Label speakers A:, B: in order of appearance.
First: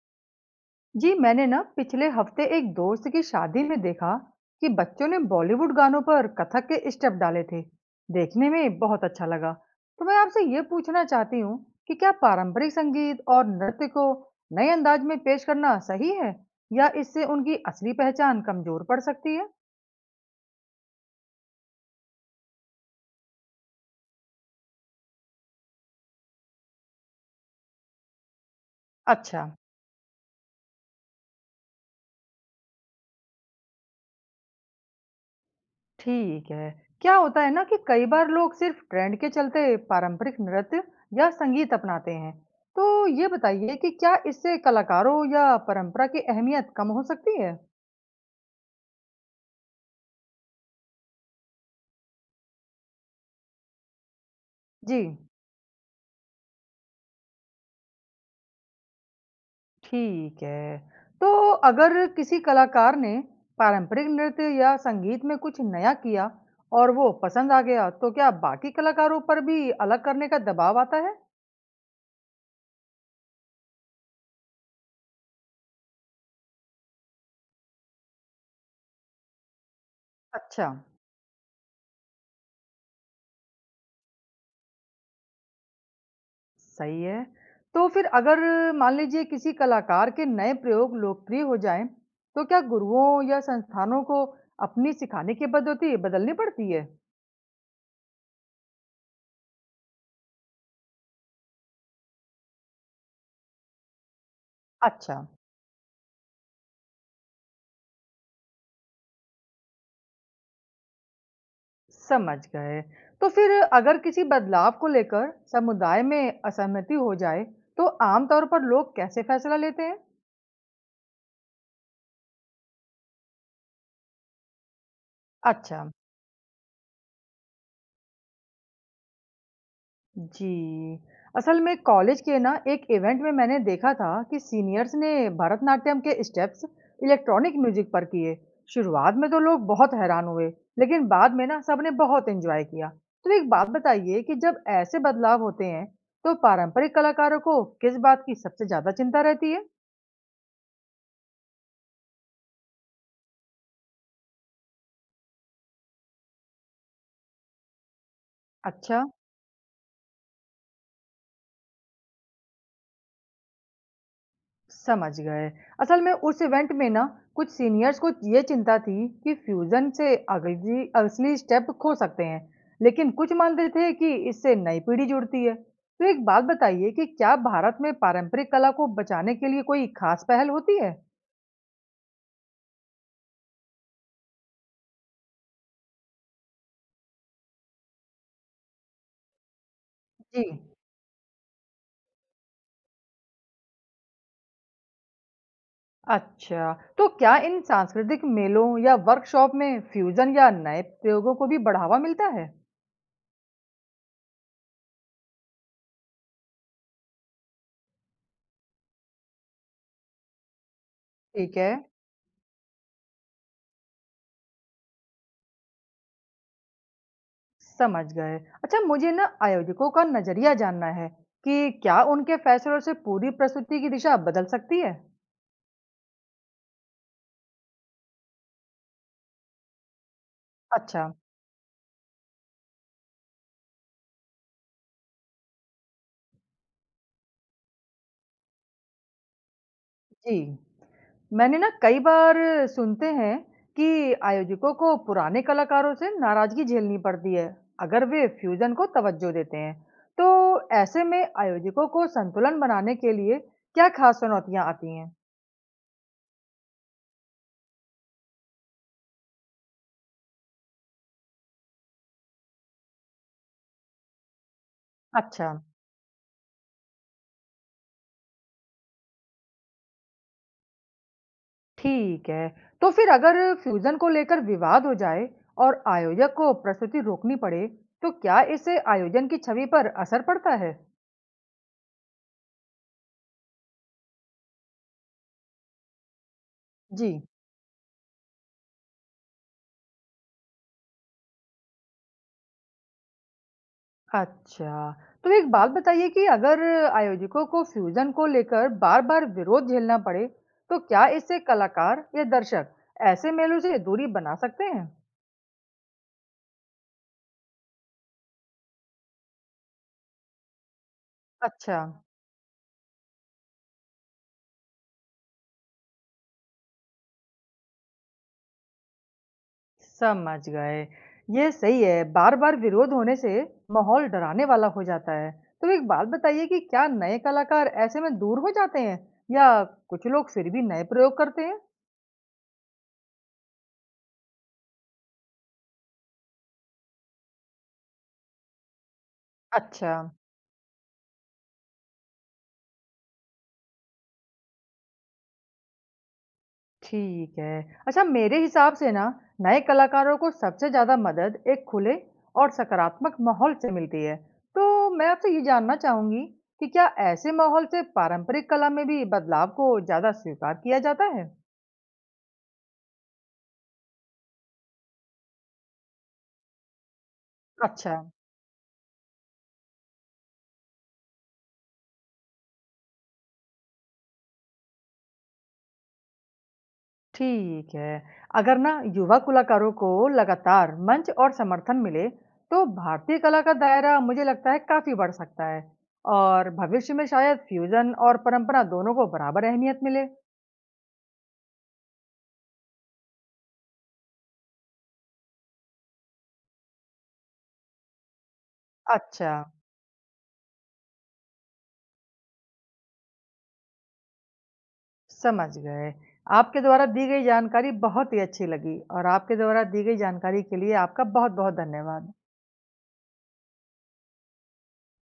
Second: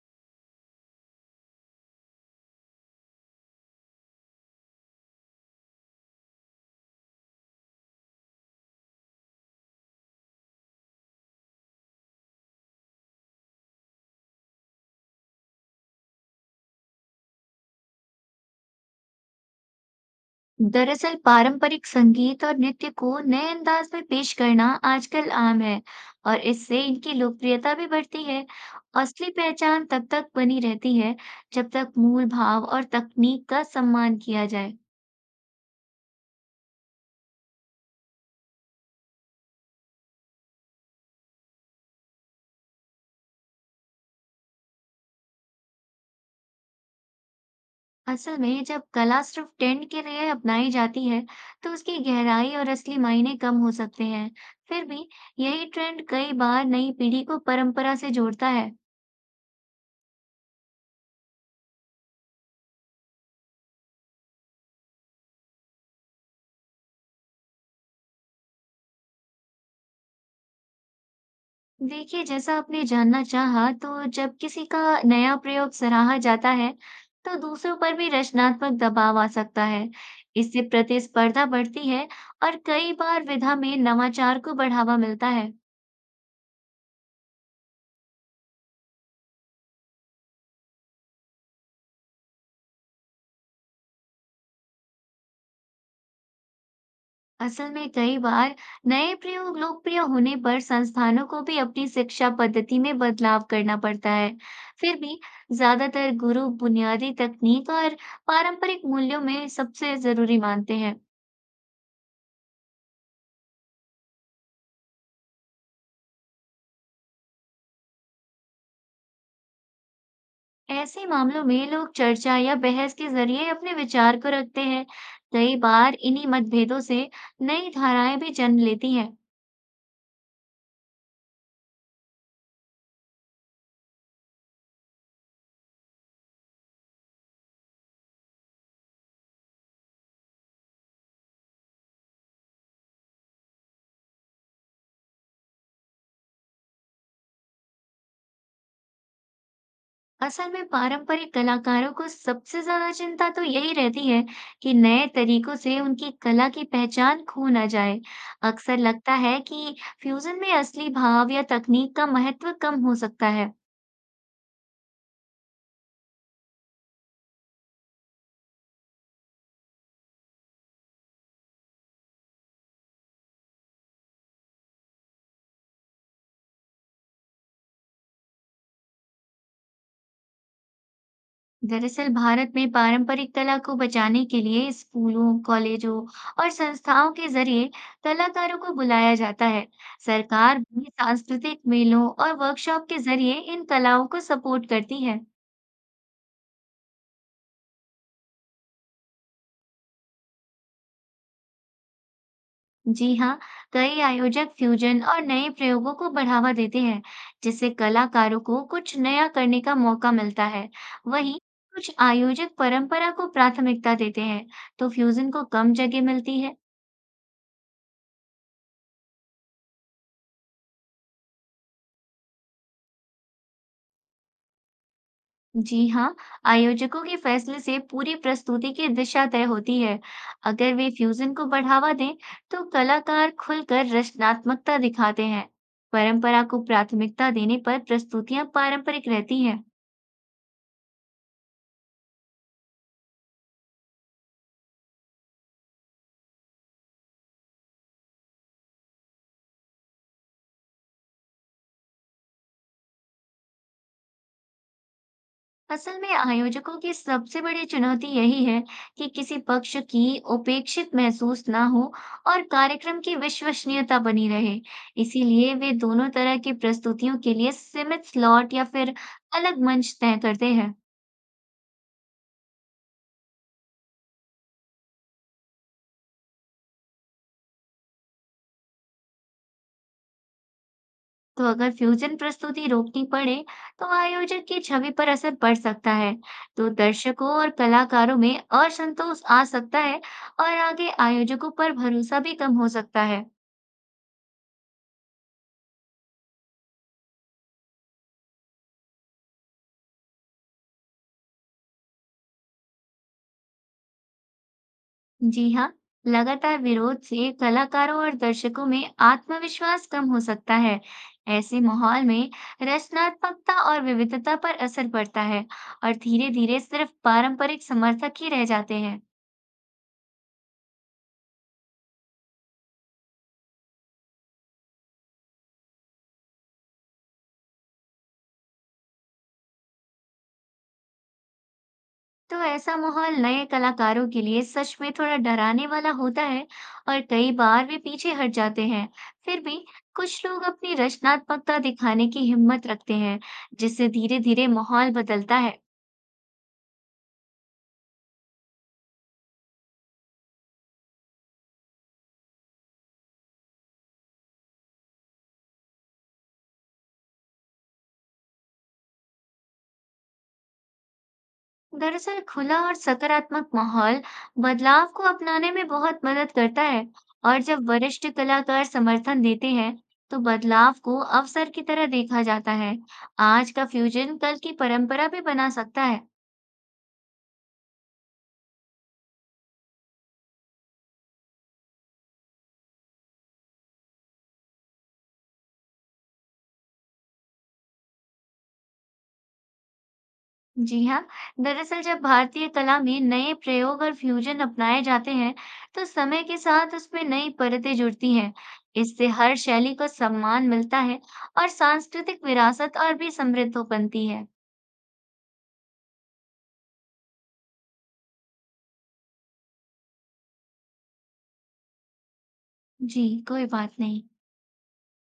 A: जी, मैंने ना पिछले हफ्ते एक दोस्त की शादी में देखा कि बच्चों ने बॉलीवुड गानों पर कथक के स्टेप डाले थे। देखने में बहुत अच्छा लगा। तो मैं आपसे ये पूछना चाहती हूँ कि क्या पारंपरिक संगीत और नृत्य को नए अंदाज में पेश करना सही है या इससे उनकी असली पहचान कमजोर पड़ सकती है।
B: दरअसल पारंपरिक संगीत और नृत्य को नए अंदाज में पेश करना आजकल आम है। और इससे इनकी लोकप्रियता भी बढ़ती है। असली
A: अच्छा।
B: पहचान तब तक बनी रहती है जब तक मूल भाव और तकनीक का सम्मान किया जाए।
A: ठीक है। क्या होता है ना कि कई बार लोग सिर्फ ट्रेंड के चलते पारंपरिक नृत्य या संगीत अपनाते हैं। तो ये बताइए कि क्या इससे कलाकारों या परंपरा की अहमियत कम हो सकती है?
B: असल में जब कला सिर्फ ट्रेंड के लिए अपनाई जाती है, तो उसकी गहराई और असली मायने कम हो सकते हैं। फिर
A: जी।
B: भी यही ट्रेंड कई बार नई पीढ़ी को परंपरा से जोड़ता है।
A: ठीक है। तो अगर किसी कलाकार ने पारंपरिक नृत्य या संगीत में कुछ नया किया और वो पसंद आ गया, तो क्या बाकी कलाकारों पर भी अलग करने का दबाव आता है?
B: देखिए, जैसा आपने जानना चाहा, तो जब किसी का नया प्रयोग सराहा जाता है, तो दूसरों पर भी रचनात्मक दबाव आ सकता है। इससे
A: अच्छा।
B: प्रतिस्पर्धा बढ़ती है और कई बार विधा में नवाचार को बढ़ावा मिलता है।
A: सही है। तो फिर अगर मान लीजिए किसी कलाकार के नए प्रयोग लोकप्रिय हो जाएँ, तो क्या गुरुओं या संस्थानों को अपनी सिखाने की पद्धति बदलनी पड़ती है?
B: असल में कई बार नए प्रयोग लोकप्रिय होने पर संस्थानों को भी अपनी शिक्षा पद्धति में बदलाव करना पड़ता है। फिर
A: अच्छा,
B: भी ज्यादातर गुरु बुनियादी तकनीक और पारंपरिक मूल्यों में सबसे जरूरी मानते हैं।
A: समझ गए। तो फिर अगर किसी बदलाव को लेकर समुदाय में असहमति हो जाए, तो आम तौर पर लोग कैसे फैसला लेते हैं?
B: ऐसे मामलों में लोग चर्चा या बहस के जरिए अपने विचार को रखते हैं। कई
A: अच्छा।
B: बार इन्हीं मतभेदों से नई धाराएं भी जन्म लेती हैं।
A: जी। असल में कॉलेज के ना एक इवेंट में मैंने देखा था कि सीनियर्स ने भरतनाट्यम के स्टेप्स इलेक्ट्रॉनिक म्यूजिक पर किए। शुरुआत में तो लोग बहुत हैरान हुए, लेकिन बाद में ना सबने बहुत एंजॉय किया। तो एक बात बताइए कि जब ऐसे बदलाव होते हैं, तो पारंपरिक कलाकारों को किस बात की सबसे ज़्यादा चिंता रहती है?
B: असल में पारंपरिक कलाकारों को सबसे ज्यादा चिंता तो यही रहती है कि नए तरीकों से उनकी कला की पहचान खो ना जाए। अक्सर
A: अच्छा।
B: लगता है कि फ्यूजन में असली भाव या तकनीक का महत्व कम हो सकता है।
A: समझ गए। असल में उस इवेंट में ना कुछ सीनियर्स को ये चिंता थी कि फ्यूजन से अगली असली स्टेप खो सकते हैं, लेकिन कुछ मानते थे कि इससे नई पीढ़ी जुड़ती है। तो एक बात बताइए कि क्या भारत में पारंपरिक कला को बचाने के लिए कोई खास पहल होती है?
B: दरअसल भारत में पारंपरिक कला को बचाने के लिए स्कूलों, कॉलेजों और संस्थाओं के जरिए कलाकारों को बुलाया जाता है।
A: जी।
B: सरकार भी सांस्कृतिक मेलों और वर्कशॉप के जरिए इन कलाओं को सपोर्ट करती है।
A: अच्छा, तो क्या इन सांस्कृतिक मेलों या वर्कशॉप में फ्यूजन या नए प्रयोगों को भी बढ़ावा मिलता है?
B: जी हाँ, कई आयोजक फ्यूजन और नए प्रयोगों को बढ़ावा देते हैं, जिससे कलाकारों को कुछ नया करने का मौका मिलता है। वहीं
A: ठीक है।
B: कुछ आयोजक परंपरा को प्राथमिकता देते हैं, तो फ्यूजन को कम जगह मिलती है।
A: समझ गए। अच्छा, मुझे ना आयोजकों का नज़रिया जानना है कि क्या उनके फैसलों से पूरी प्रस्तुति की दिशा बदल सकती है?
B: जी हाँ, आयोजकों के फैसले से पूरी प्रस्तुति की दिशा तय होती है। अगर वे
A: अच्छा।
B: फ्यूजन को बढ़ावा दें, तो कलाकार खुलकर रचनात्मकता दिखाते हैं। परंपरा को प्राथमिकता देने पर प्रस्तुतियां पारंपरिक रहती हैं।
A: जी। मैंने ना कई बार सुनते हैं कि आयोजकों को पुराने कलाकारों से नाराज़गी झेलनी पड़ती है, अगर वे फ्यूज़न को तवज्जो देते हैं। तो ऐसे में आयोजकों को संतुलन बनाने के लिए क्या खास चुनौतियाँ आती हैं?
B: असल में आयोजकों की सबसे बड़ी चुनौती यही है कि किसी पक्ष की उपेक्षित महसूस ना हो और कार्यक्रम की विश्वसनीयता बनी रहे।
A: अच्छा।
B: इसीलिए वे दोनों तरह की प्रस्तुतियों के लिए सीमित स्लॉट या फिर अलग मंच तय करते हैं।
A: ठीक है। तो फिर अगर फ्यूज़न को लेकर विवाद हो जाए और आयोजक को प्रस्तुति रोकनी पड़े, तो क्या इससे आयोजन की छवि पर असर पड़ता है?
B: तो अगर फ्यूजन प्रस्तुति रोकनी पड़े, तो आयोजन की छवि पर असर पड़ सकता है। तो
A: जी।
B: दर्शकों और कलाकारों में असंतोष आ सकता है और आगे आयोजकों पर भरोसा भी कम हो सकता है।
A: अच्छा। तो एक बात बताइए कि अगर आयोजकों को फ्यूज़न को लेकर बार-बार विरोध झेलना पड़े, तो क्या इससे कलाकार या दर्शक ऐसे मेलों से दूरी बना सकते हैं?
B: जी हाँ, लगातार विरोध से कलाकारों और दर्शकों में आत्मविश्वास कम हो सकता है। ऐसे
A: अच्छा।
B: माहौल में रचनात्मकता और विविधता पर असर पड़ता है और धीरे धीरे सिर्फ पारंपरिक समर्थक ही रह जाते हैं।
A: समझ गए। ये सही है, बार-बार विरोध होने से माहौल डराने वाला हो जाता है। तो एक बात बताइए कि क्या नए कलाकार ऐसे में दूर हो जाते हैं या कुछ लोग फिर भी नए प्रयोग करते हैं?
B: तो ऐसा माहौल नए कलाकारों के लिए सच में थोड़ा डराने वाला होता है और कई बार वे पीछे हट जाते हैं। फिर भी
A: अच्छा।
B: कुछ लोग अपनी रचनात्मकता दिखाने की हिम्मत रखते हैं, जिससे धीरे-धीरे माहौल बदलता है।
A: ठीक है। अच्छा, मेरे हिसाब से ना नए कलाकारों को सबसे ज्यादा मदद एक खुले और सकारात्मक माहौल से मिलती है। तो मैं आपसे ये जानना चाहूंगी कि क्या ऐसे माहौल से पारंपरिक कला में भी बदलाव को ज्यादा स्वीकार किया जाता है?
B: दरअसल खुला और सकारात्मक माहौल बदलाव को अपनाने में बहुत मदद करता है और जब
A: अच्छा।
B: वरिष्ठ कलाकार समर्थन देते हैं, तो बदलाव को अवसर की तरह देखा जाता है। आज का फ्यूजन कल की परंपरा भी बना सकता है।
A: ठीक है। अगर ना युवा कलाकारों को लगातार मंच और समर्थन मिले, तो भारतीय कला का दायरा मुझे लगता है काफ़ी बढ़ सकता है और भविष्य में शायद फ्यूज़न और परंपरा दोनों को बराबर अहमियत मिले।
B: जी हाँ, दरअसल जब भारतीय कला में नए प्रयोग और फ्यूजन अपनाए जाते हैं, तो समय के साथ उसमें नई परतें जुड़ती हैं। इससे
A: अच्छा,
B: हर शैली को सम्मान मिलता है और सांस्कृतिक विरासत और भी समृद्ध हो बनती है।
A: समझ गए। आपके द्वारा दी गई जानकारी बहुत ही अच्छी लगी और आपके द्वारा दी गई जानकारी के लिए आपका बहुत-बहुत धन्यवाद।
B: जी कोई बात नहीं।